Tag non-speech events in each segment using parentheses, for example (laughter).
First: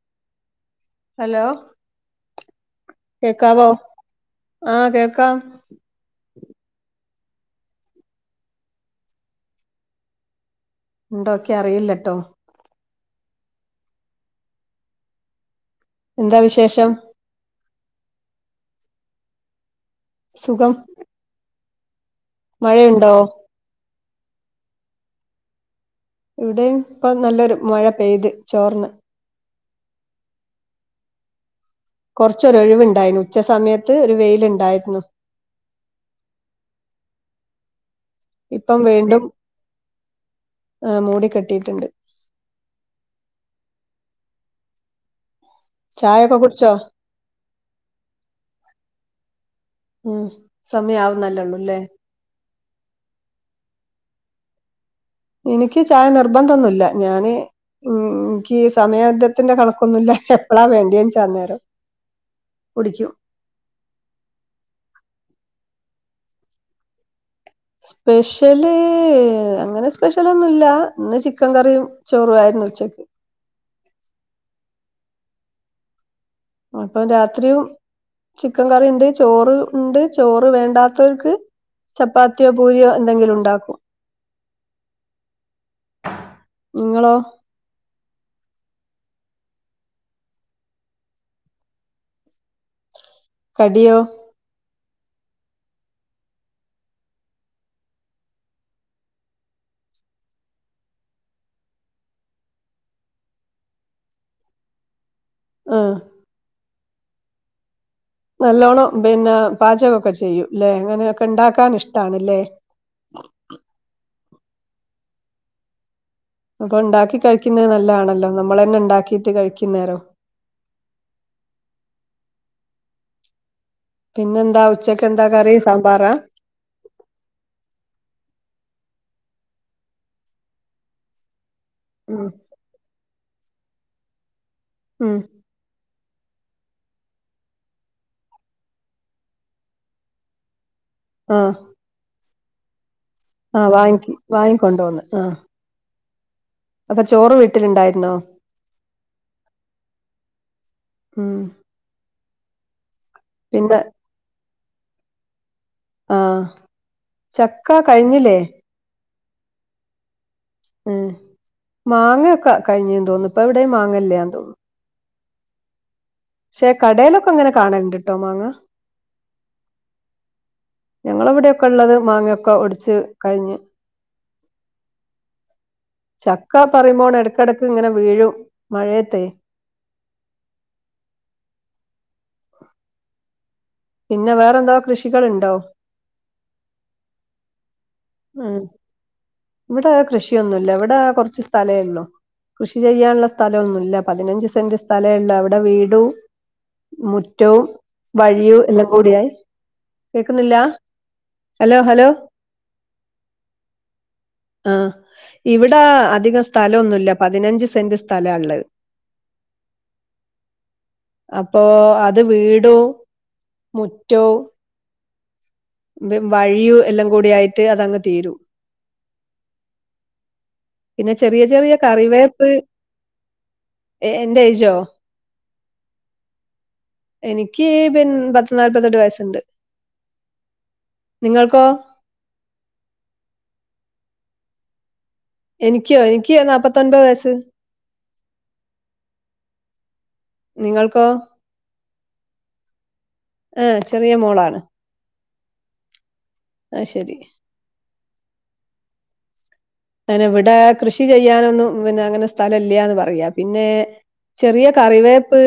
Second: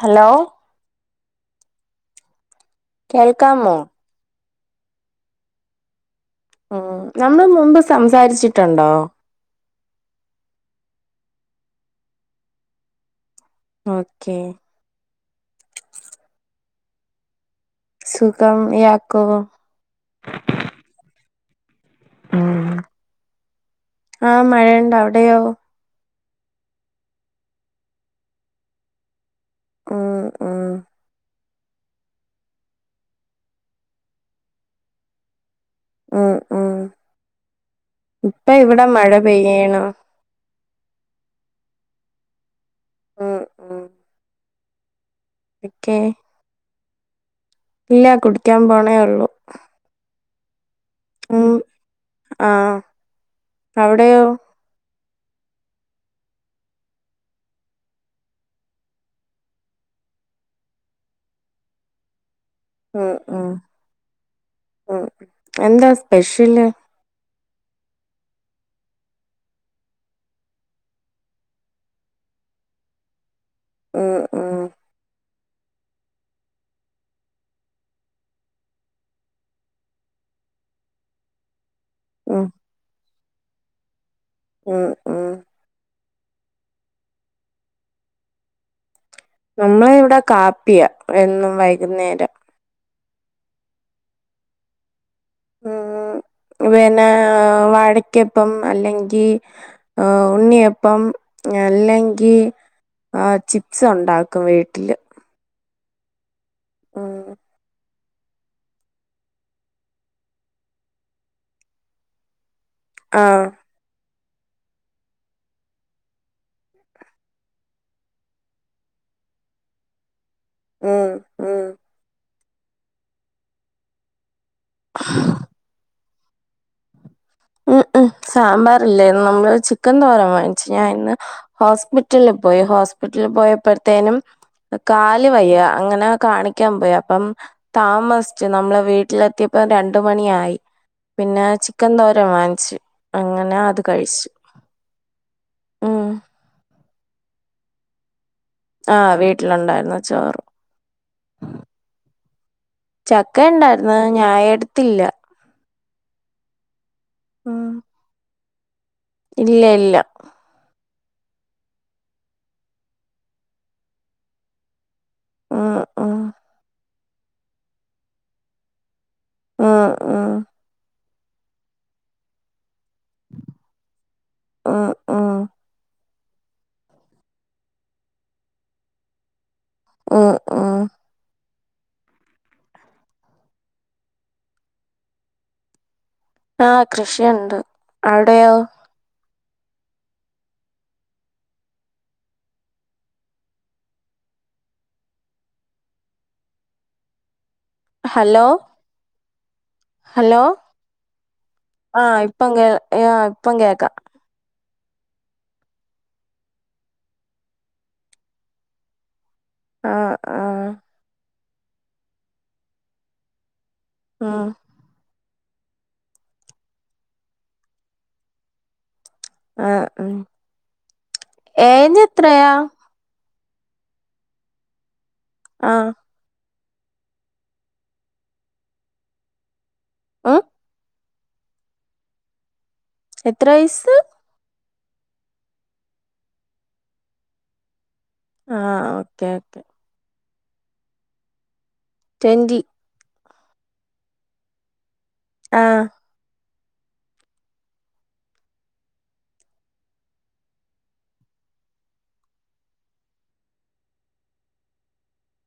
Hello hello കേക്കാവോ കേൾക്കാമോ ആ കേക്കാം ഉം നമ്മൾ മുമ്പ് സംസാരിച്ചിട്ടുണ്ടോ ണ്ടോ ക്യറിയില്ലട്ടോ ഓക്കേ എന്താ വിശേഷം സുഖം ഇയാക്കോ സുഖം ഉം മഴയുണ്ടോ ആഹ് മഴയുണ്ടവിടെയോ ഇവിടെയും പ്പം നല്ലൊരു മഴ പെയ്ത് ചോർന്ന് ആഹ് അഹ് കൊർച്ചൊരൊഴിവുണ്ടായിനുച്ച സമയത്ത് ഒരു വെയിലുണ്ടായിരുന്നു ആഹ്‌ ആഹ്‌ ഇപ്പം മഴ വീണ്ടും പെയ്യണു ഹ്‌ മൂടി കെട്ടിട്ടുണ്ട് ഉം ഉം ഓക്കെ ചായൊക്കെ കുടിച്ചോ ഇല്ല കുടിക്കാൻ പോണേ ഒള്ളു ഉം സമയാവുന്നല്ലേള്ളൂല്ലേ ആഹ്‌ അവിടെയോ എനിക്ക് ചായ നിർബന്തൊന്നുല്ല ഞാന് മം എനിക്ക് സമയവിദ്ധത്തിന്റെ കണക്കൊന്നുല്ല എപ്പഴാ വേണ്ടിയെന്ന് വച്ചാ അനേരം ഉം കുടിക്യും ഉം ഉം എന്താ സ്പെഷ്യല് സ്പെഷ്യല്, അങ്ങനെ സ്പെഷ്യലൊന്നുല്ല ഇന്ന് ചിക്കൻ കറിയും ച്ചോറുവായിരുന്നു ഉച്ചക്ക് ഉം ഉം അപ്പം രാത്രിയും ചിക്കൻ കറിണ്ട്, ചോറ് ഇണ്ട്, ചോറ് വേണ്ടാത്തോൽക്ക് ഉം ചപ്പാത്തിയോ പൂരിയോ എന്തെങ്കിലുണ്ടാക്കും ഉം ഉം ഇങ്ങളോ നമ്മള് ഇവിടെ കാപ്പിയാ എന്നും വൈകുന്നേരം. കടിയോ? (inaudible) പിനൊ വാഴക്യപ്പം അല്ലെങ്കി ആഹ് ഉണ്ണിയപ്പം അല്ലെങ്കി ആഹ് ചിപ്സ് ഉണ്ടാക്കും വീട്ടില്. ഉം ആഹ് നല്ലോണം പിന്നെ പാചകൊക്കെ ചെയ്യും ല്ലേ അങ്ങനെയൊക്കെ ഇണ്ടാക്കാൻ ഇഷ്ട്ടാണ്ല്ലേ. ആഹ് അപ്പൊണ്ടാക്കി കഴിക്കുന്നേ നല്ലാണല്ലോ നമ്മളന്നെ ഇണ്ടാക്കീട്ട് കഴിക്കുന്നേരം. ഉം ഉം പിന്നെന്താ ഉച്ചക്ക് എന്താ കറി സാമ്പാറാ. ഉം ഉം സാമ്പാറല്ലേന്ന് നമ്മള് ചിക്കൻ തോരൻ വാങ്ങിച്ചു. ഞാൻ ഇന്ന് ഉം ഹോസ്പിറ്റല്ല് പോയി ഹോസ്പിറ്റല്ല് പോയപ്പോഴ്‌ത്തേനും. ഉം കാല് വയ്യ അങ്ങനെ കാണി ക്കാൻ പോയി അപ്പം താമസ്ച്ചു നമ്മളെ വീട്ടിലെത്തിയപ്പ രണ്ട് മണിയായി. പിന്നേ ആഹ് ചിക്കൻ തോരൻ വാങ്ങ്ച്ച്. ആഹ് വാങ്ങിക്കി വാങ്ങിക്കൊണ്ടോന്ന് ആഹ്. ഉം അപ്പൊ ചോറ് വീട്ട്ല്ണ്ടായിരുന്നോ? ആഹ് വീട്ടിലുണ്ടായിരുന്നു ചോറ്. ഉം പിന്നെ ചക്കണ്ടായിര്ന്ന് ഞാഎടുത്തില്ല. ആഹ് ഉം ചക്ക കഴിഞ്ഞിലേ? ഇല്ല ഇല്ല ഉം മാങ്ങൊക്കെ കഴിഞ്ഞൂന്ന് തോന്നുന്നു ഇപ്പ എവിടെയും മാങ്ങല്ലാന്ന് തോന്നുന്നു. ആഹ് ക്ഷേ കടേലൊക്കെങ്ങനെ കാണ് ണ്ട്ട്ടോ മാങ്ങ. ആഹ് ആഹ് ഞങ്ങളിവിടൊക്കെള്ളത് മാങ്ങയൊക്കെ ഒടിച്ച് കഴിഞ്ഞ്. ആഹ് ആഹ് ചക്കാ പറയുമ്പോണ് എടക്കെടക്ക്ങ്ങനെ വീഴും മഴയത്തെ. ആഹ് ആഹ് പിന്നെ വേറെന്താ കൃഷികള്ണ്ടോ? ആഹ് കൃഷിയുണ്ട്. അവിടെയോ ഉം ഇവിടെ കൃഷിയൊന്നുല്ല ഇവിടേ കൊറച്ച് സ്ഥലേ ഒള്ളൂ. കൃഷി ചെയ്യാള്ള സ്ഥലൊന്നുല്ല പതിനഞ്ച് സെന്റ് സ്ഥലേള്ളൂ അവിടെ വീടും. മുറ്റവും ഹലോ വഴിയും എല്ലം കൂടിയായി. ഹലോ കേക്കുന്നില്ല ഹലോ ഹലോ ആഹ് ഇപ്പൊ കേ യ്യോ ഇപ്പം കേക്കാ ആഹ് ഇവിടാ അധികം സ്ഥലൊന്നുല്ല പതിനഞ്ച് സെന്റ് സ്ഥലാഉള്ളത്. (inaudible) ആഹ് ആഹ് അപ്പോ അത് വീടും മുറ്റും. ഉം വഴിയുഎല്ലാം കൂടി ആയിട്ട് അതങ്ങ് തീരും. ആഹ് ഉം പിന്നെ ചെറിയ ചെറിയ ഏജ് എത്രയാ കറിവേപ്പ്. ഏ എന്റെ ഏജോ? ആഹ് എനിക്ക് പിൻ പത്ത്നാല്പ്പത്തെട്ട് വയസ്സുണ്ട്. ഉം നിങ്ങൾക്കോ എത്ര വയസ്സ്? എൻക്ക്യോ എൻക്ക് നാപ്പത്തൊൻപത് വയസ്സ്. ആ ഓക്കേ ഓക്കേ. നിങ്ങൾക്കോ? റ്റൊന്റീ ആ ചെറിയ മോളാണ്. ആഹ് അയ്ശേരി അയ്‌നി വിടെ കൃഷി ചെയ്യാനൊന്നും പിന്നെ ങ്ങനെ സ്ഥലം ഇല്ലന്ന് പറയാ പിന്നെ ചെറിയ കറിവേപ്പ്,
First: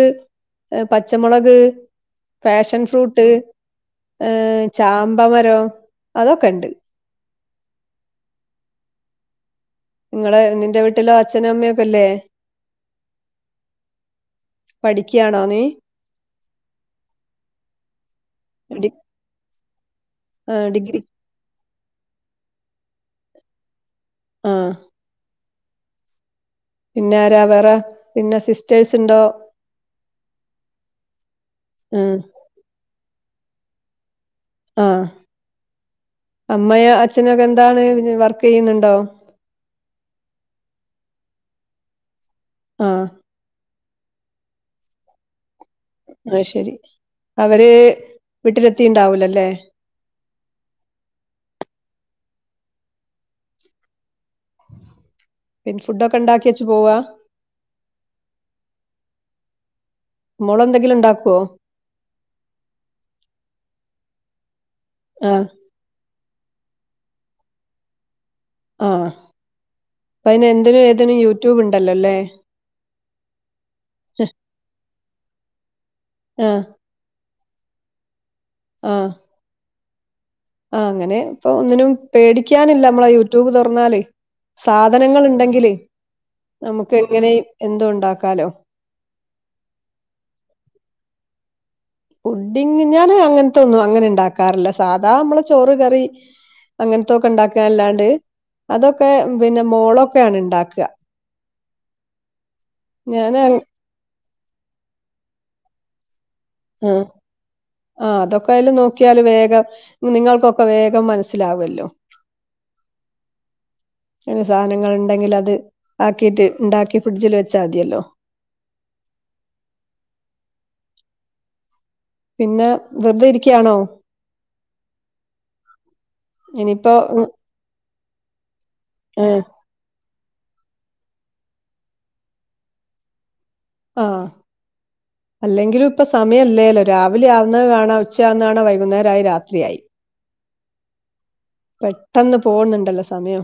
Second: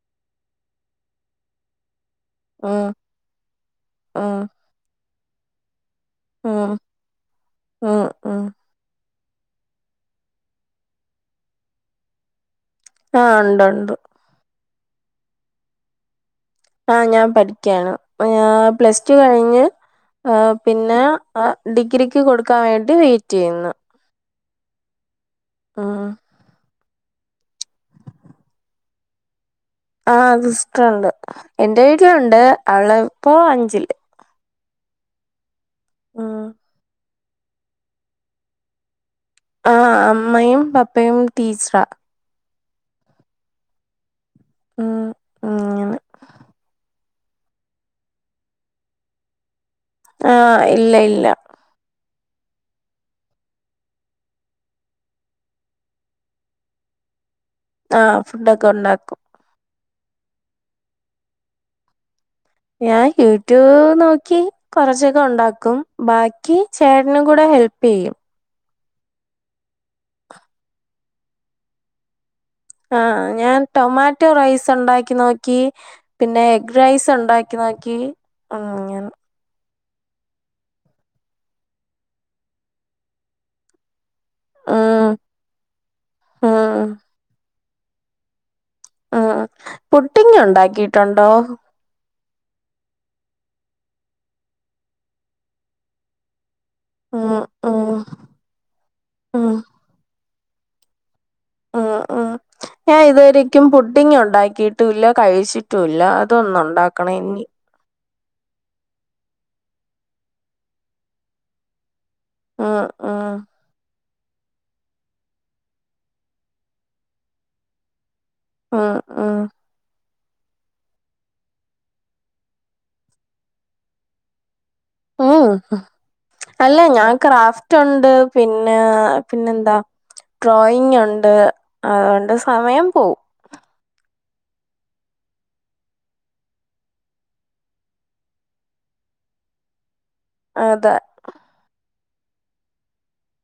പച്ചമുളക് ഫേഷൻ ഉം ഫ്രൂട്ട്, ഉം ചാമ്പ മരം ആഹ് ആഹ് ആഹ് നിങ്ങളെ നിന്റെ വീട്ടിലോ അച്ഛനും അമ്മയൊക്കെയില്ലേ? ആ ണ്ടുണ്ട്. പഠിക്ക്യാണോ നീ? ആ ഞാൻ പഠിക്ക്യാണ്. ആ ഡി പ്ലസ് ടു കഴിഞ്ഞ് ആ ആഹ് പിന്നെ ഡിഗ്രി ആ ഡിഗ്രിക്ക് കൊടുക്കാൻ വേണ്ടി വൈറ്റെയ്യുന്നു. ആഹ് ആഹ് പിന്നെ ആരാ വേറെ പിന്നെ സിസ്റ്റേഴ്സ്ണ്ടോ? ആ സിസ്റ്ററുണ്ട് എന്റെ ഉം വീട്ടിലുണ്ട് അവളിപ്പോ അഞ്ചില്. ആ ഉം അമ്മയോ അച്ഛനൊക്കെ എന്താണ് വർക്ക് യ്യുന്നുണ്ടോ? ആ അമ്മയും പപ്പയും ടീച്ചറ. ആഹ് ആഹ് ആഹ് ആയ്ശരി അവര് വീട്ടിലെത്തിണ്ടാവൂലല്ലേ? ആ ഇല്ല ഇല്ല പിൻ ഫുഡൊക്കെണ്ടാക്കിച്ച് പോവാ? ആ ഫുഡോക്കെ ഉണ്ടാക്കും. മോളെന്തെങ്കിലും ണ്ടാക്കോ? ഞാൻ യൂട്യൂവ് നോക്കി കൊറച്ചൊക്കെ ആഹ് ഉണ്ടാക്കും. ബാക്കി ചേട്നും കൂടെങ്ങ് ഹെൽപ്പെയ്യും. ആ പ്പയ്ന് എന്തിനും ഏതിനും യൂട്യൂബ് ഉണ്ടല്ലോല്ലേ. ആ ഞാൻ ടൊമാറ്റോ റൈസുണ്ടാക്കി നോക്കി പിന്നെ ആഹ് എഗ് റൈസ് ഉണ്ടാ ക്കി നോക്കി ആ ആഹ് അങ്ങനെ പ്പൊ ഒന്നിനും പേടിക്കാനില്ല മ്മളെ യൂട്യൂബ് തുറന്നാല് ഉം സാധനങ്ങള്ണ്ടെങ്കില് ഉം നമുക്ക് എങ്ങനെയും എന്തും ണ്ടാക്കാലോ. ആ പുട്ടിങ്ങ് ഉണ്ടാക്കിട്ടുണ്ടോ? പുഡിങ് ഞാൻ അങ്ങനത്തൊന്നും അങ്ങനെ ണ്ടാക്കാറില്ല. സാധാ മ്മളെ ചോറ്കറി അങ്ങൻത്തൊക്കെ ഉം ണ്ടാക്ക ഉം അല്ലാണ്ട് അതൊക്കെ ഉം പിന്നെ മോളൊക്കെയാണ് ണ്ടാക്ക. ആ ആ ഞാൻ ഇത് വരേയ്ക്കും പുഡിങ് ഉണ്ടാക്കിട്ടുല്ല കഴിച്ചിട്ടുല്ല. ഇതൊന്ന് ഉണ്ടാക്കണെയ്നി ആ അതൊക്കെ അയ്ല് നോക്കിയാല് വേഗം നിങ്ങൾക്കൊക്കെ വേഗം മനസ്സിലാവല്ലോ ആഹ്‌ ആഹ്‌ ഞ്ഞി സാധനങ്ങൾ ണ്ടെങ്കിൽ അത് ആക്കിട്ട് ണ്ടാക്കി ഫ്രിഡ്ജിൽ വെച്ചാൽ മതിയല്ലോ ആഹ്‌ ആഹ്‌ പിന്നെ വെറുതെ ഇരിക്ക്യാണോ? ഉ ഉ അല്ല ഇനിയിപ്പോ ഞാൻ ഉം, ക്രാഫ് റ്റുണ്ട് പിന്നെ ഏ, പിന്നെ എന്താ ഡ്രോയിങ് ഒണ്ട് അതൊണ്ട് സമയം പോവും ആഹ്‌ അല്ലെങ്കിലും ഇപ്പ സമയമല്ലല്ലോ രാവിലെ ആവുന്ന കാണാം ഉച്ച ആവുന്ന കാണ വൈകുന്നേരയി രാത്രിയായി അതെ പെട്ടെന്ന് പോവ്ന്ന്ണ്ടല്ലോ സമയം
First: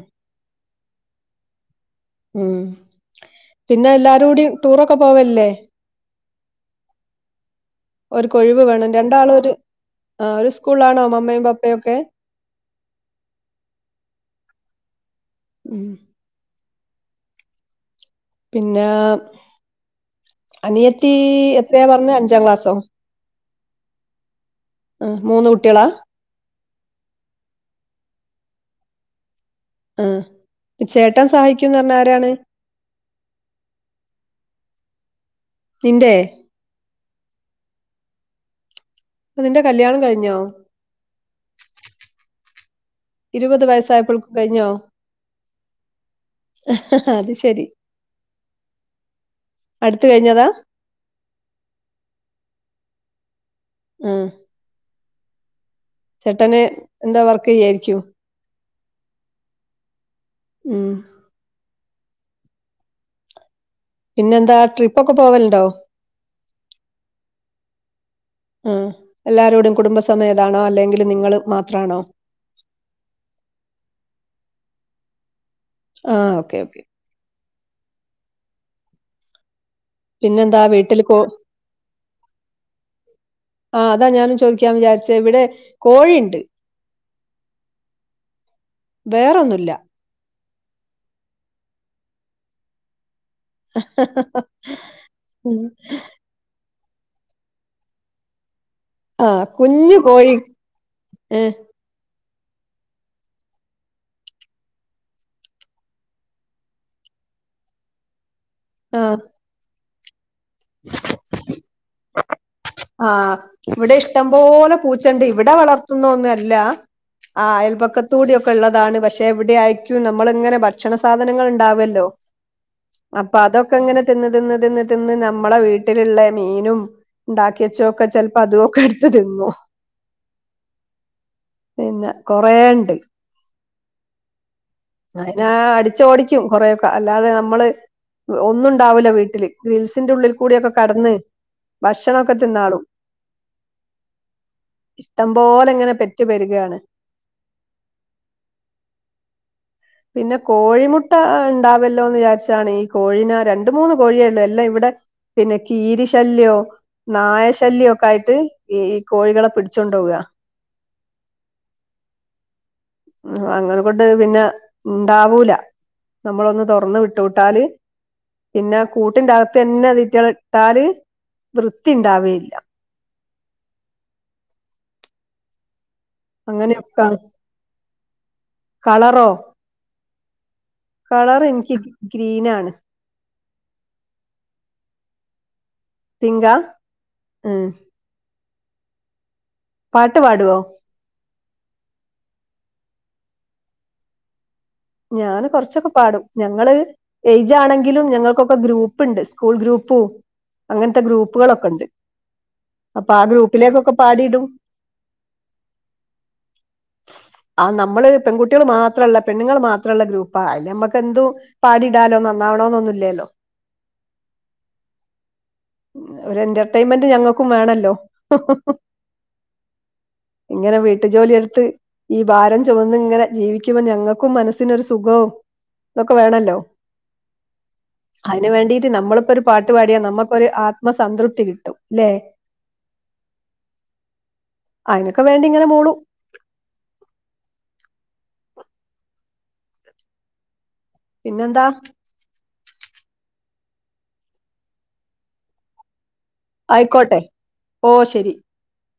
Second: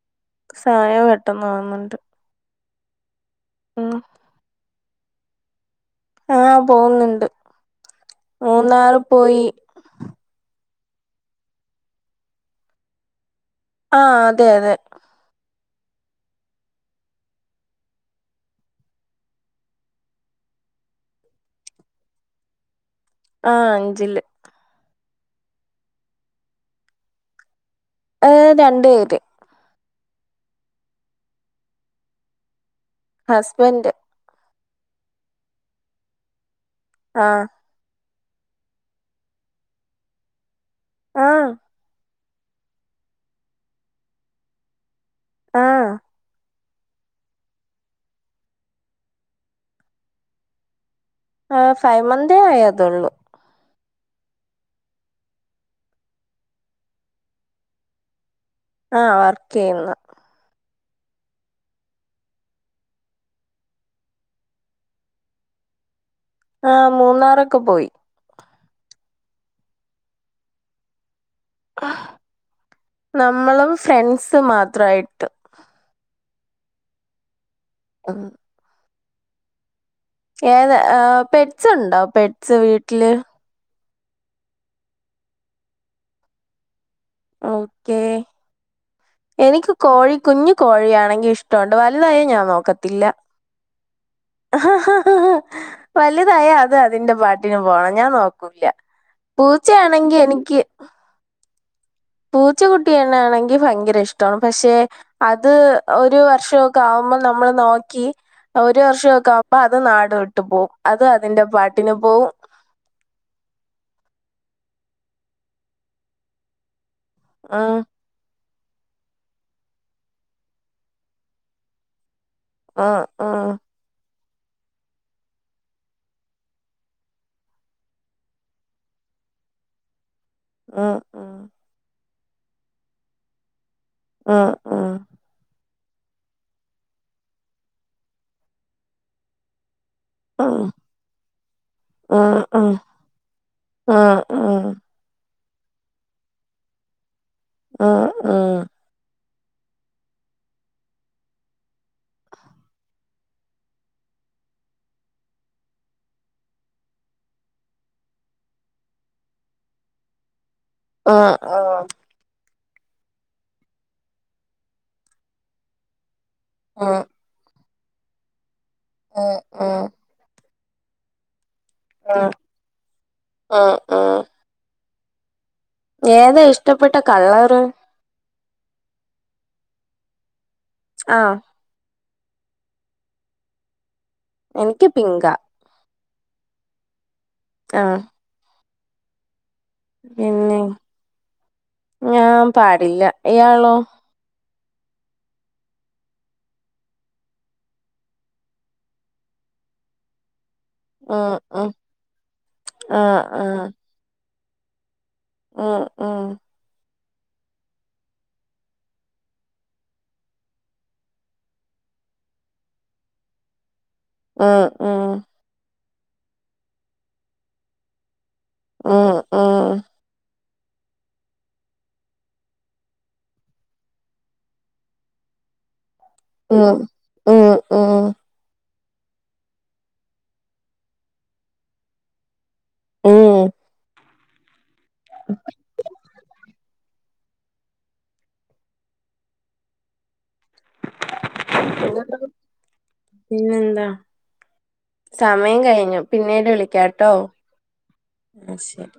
സഹായം പെട്ടെന്ന് ആവുന്നുണ്ട് ഉം പിന്നെ എല്ലാരും ടിം ടൂറൊക്കെ പോവൽല്ലേ ആഹ്‌ പോവ്ന്ന്ണ്ട് ഒരു കൊഴിവ് വേണം രണ്ടാളും ഒരു ഒരു സ്കൂളാണോ മമ്മയും പപ്പയും ഒക്കെ ആഹ്‌ അതെ അതെ ഉം പിന്നെ അനിയത്തി എത്രയ പറഞ്ഞേ അഞ്ചാം ക്ലാസ്സോ ആഹ്‌ അഞ്ചില് ആഹ്‌ മൂന്ന് കുട്ട്യാള ഏഹ് രണ്ട് പേര് ആഹ്‌ ചേട്ടൻ സഹായിക്കുംന്ന് ന്നർഞ്ഞ ആരാണ് ഹസ്ബൻഡ് നിന്റെ ആഹ്‌ അപ്പ നിന്റെ കല്യാണം കഴിഞ്ഞോ ആഹ്‌ ഇരുപത് വയസ്സായപ്പോഴൊൾക്കും കഴിഞ്ഞോ ആഹ്‌ ആഹ് അത് ശരി അടുത്ത് കഴിഞ്ഞതാ ആഹ്‌ ഫൈവ് മന്തെ‌ ആയതൊള്ളൂ മ് ചേട്ടന് എന്താ വർക്ക് ചെയ്യായിരിക്കും ആഹ് വർക്ക് ചെയ്യുന്ന് ഉം പിന്നെന്താ ട്രിപ്പൊക്കെ പോവല്ണ്ടോ ആഹ് മൂന്നാറൊക്കെ പോയി ആഹ്‌ എല്ലാരോടും കുടുംബസമേതാണോ അല്ലെങ്കിൽ നിങ്ങൾ മാത്ര നമ്മളും ഫ്രണ്ട്സ് മാത്രായിട്ട് ആഹ്‌ ഓക്കേ ഓക്കേ ആഹ് പിന്നെന്താ ഏത് വീട്ടിൽ കോ പെഡസ് ഉണ്ടോ പെഡ്സ് വീട്ടില് ആഹ്‌ അതാ ഞാനും ചോദിക്കാൻ വിചാരിച്ചേ ഇവിടെ കോഴിണ്ട് ഓക്കേ വേറൊന്നുല്ല എനിക്ക് കോഴിക്കുഞ്ഞ് കോഴിയാണെങ്കി ഇഷ്ടണ്ട് വലുതായല് ഞാൻ നോക്കത്തില്ല ആഹ് ഉം വല്തായൽ അത് അതിന്റെ പാട്ടിന് പോണം ഞാൻ നോക്കൂല്ല പൂച്ചയാണെങ്കി എനിക്ക് ഉം പൂച്ചക്കുട്ടിണ് ആണെങ്കിൽ ഭയങ്കര ഇഷ്ട പക്ഷെ അത് ഒരു വർഷൊക്കെ ആവുമ്പോൾ നമ്മള് നോക്കി. ഒരു വർഷം ആഹ് വെക്ക ആമ്പോ അത് നാട് വിട്ട് പോവും അത് അതിന്റെ പാട്ടിന് പോവും. ആഹ് ഇവിടെ ഇഷ്ടം പോലെ പൂച്ചണ്ട് ഇവിടെ വളർത്തുന്ന ഒന്നുഅല്ല. ആഹ് അയൽ ഉം പക്കത്ത്. ത്തൂടി ഒക്കെ ഉള്ളതാണ് പക്ഷെ ഇവിടെയായിരിക്കും നമ്മള് ഇങ്ങനെ ഭക്ഷണ സാധനങ്ങൾ ഇണ്ടാവല്ലോ. ഉം അപ്പൊ ഉം അതൊ ക്കങ്ങനെ തിന്ന് തിന്ന് തിന്ന് തിന്ന് നമ്മള വീട്ടിലുള്ള മീനും ണ്ടാക്കി. ക്ക് ച്ചൊക്കെ ചെൽപ്പോ അതുക്കെ ടുത്ത് തിന്നു. മ് പിന്നെ കൊറേണ്ട്. ആഹ്. മ് അതിനാ അടിച്ചോടിക്കും കൊറെയൊക്കെ അല്ലാതെ നമ്മള് ഒന്നുണ്ടാവ്ല വീട്ടില്. ഗ്രിൽസിന്റെള്ളിൽ കൂടിയൊക്കെ കടന്ന് ഭക്ഷണൊ. അഹ് ആഹ് ആഹ്. ഇഷ്ടം പോലെങ്ങനെ പെറ്റു പെരു കാണ്. ആ മ്മ് പിന്നെ കോഴിമുട്ട ഉണ്ടാവല്ലോ എന്ന് വിചാരിച്ചാണ് ഈ കോഴീനെ രണ്ട് മൂന്ന് കോഴിയേ യുള്ളൂ എല്ലാം ഇവിടെ. പിന്നെ കീരി ശല്യോ. നായശല്യൊക്കെ ആയിട്ട് ഈ ഈ കോഴികളെ പിടിച്ചോണ്ടവ ആ ആഹ്. മ് അങ്ങനെ കൊണ്ട് പിന്നെ ഇണ്ടാവൂല നമ്മളൊന്ന് തുറന്ന് ഉം വിട്ട്. ട്ടൂട്ടാല് പിന്നെ കൂട്ടിന്റെ ഉം ഉം അകത്ത്ന്നെ ഉം തി റ്റള ഇട്ടാല്. വൃത്തിണ്ടാവേയില്ല. ആ ഏതാ ഇഷ്ടപ്പെട്ട അങ്ങനെയൊക്കാ കളറ്? കളറോ. ആഹ് കളർ ഇനിക്ക് ഗ്രീനാണ്. എനിക്ക് പിങ്കാ. പിങ്കാ.. എമ്. അ പാട്ട് പാടുവോ പിന്നെയ് ഞാൻ പാടില്ല ഇയാളോ. ഞാന് കൊറച്ചൊക്കെ പാടും ഞങ്ങള്. ഏയ്ജാണെങ്കിലും ഞങ്ങൾക്കൊക്കെ ഗ്രൂപ്പുണ്ട് സ്കൂൾ ഗ്രൂപ്പും. അങ്ങനത്തെ ഉം ഉം ഗ്രൂപ്പുകളൊക്കെണ്ട് അപ്പൊ ആ ആഹ് ഗ്രൂപ്പിലേക്കൊക്കെ പാടിടും. ആഹ് ആഹ് ആ നമ്മള് പെൺകുട്ടികൾ മാത്രള്ള പെണ്ണ്ങ്ങൾ മാ. ത്രള്ള ഗ്രൂപ്പാ അയ്ല് നമ്മക്ക് എന്തും പാടിടാലോ നന്നാവണോന്നൊന്നുല്ലല്ലോ. അ ആഹ്. ഒരു എന്റർടൈൻമെന്റ് ഞങ്ങൾക്കും വേണല്ലോ. ഉം ഉം ഇങ്ങനെ വീട്ടു ജോലിയടുത്ത് ഈ ഭാരം ചുവന്ന് ങ്ങനെ ജീവിക്കുമ്പോ ഞങ്ങക്കും മനസ്. നൊരു സുഖവും തൊക്കെ വേണല്ലോ. ഉം ഉം ഉം അയിന് വേണ്ടിട്ട് നമ്മളിപ്പോ ഒരു പാട്ട് പാടിയാ നമുക്കൊരു ആത്മസംതൃപ്തി കിട്ടും. ല്ലെ. ഉം അയിനൊക്കെ വേണ്ടി ങ്ങനെ മൂളും. പിന്നെന്താ പിന്നെന്താണ്. പിന്നെന്താ. സമയം കഴിഞ്ഞു പിന്നെ. ന്നെ ളിക്കാട്ടോ ആയിക്കോട്ടെ ഓ ശരി ന്നാ ശരി.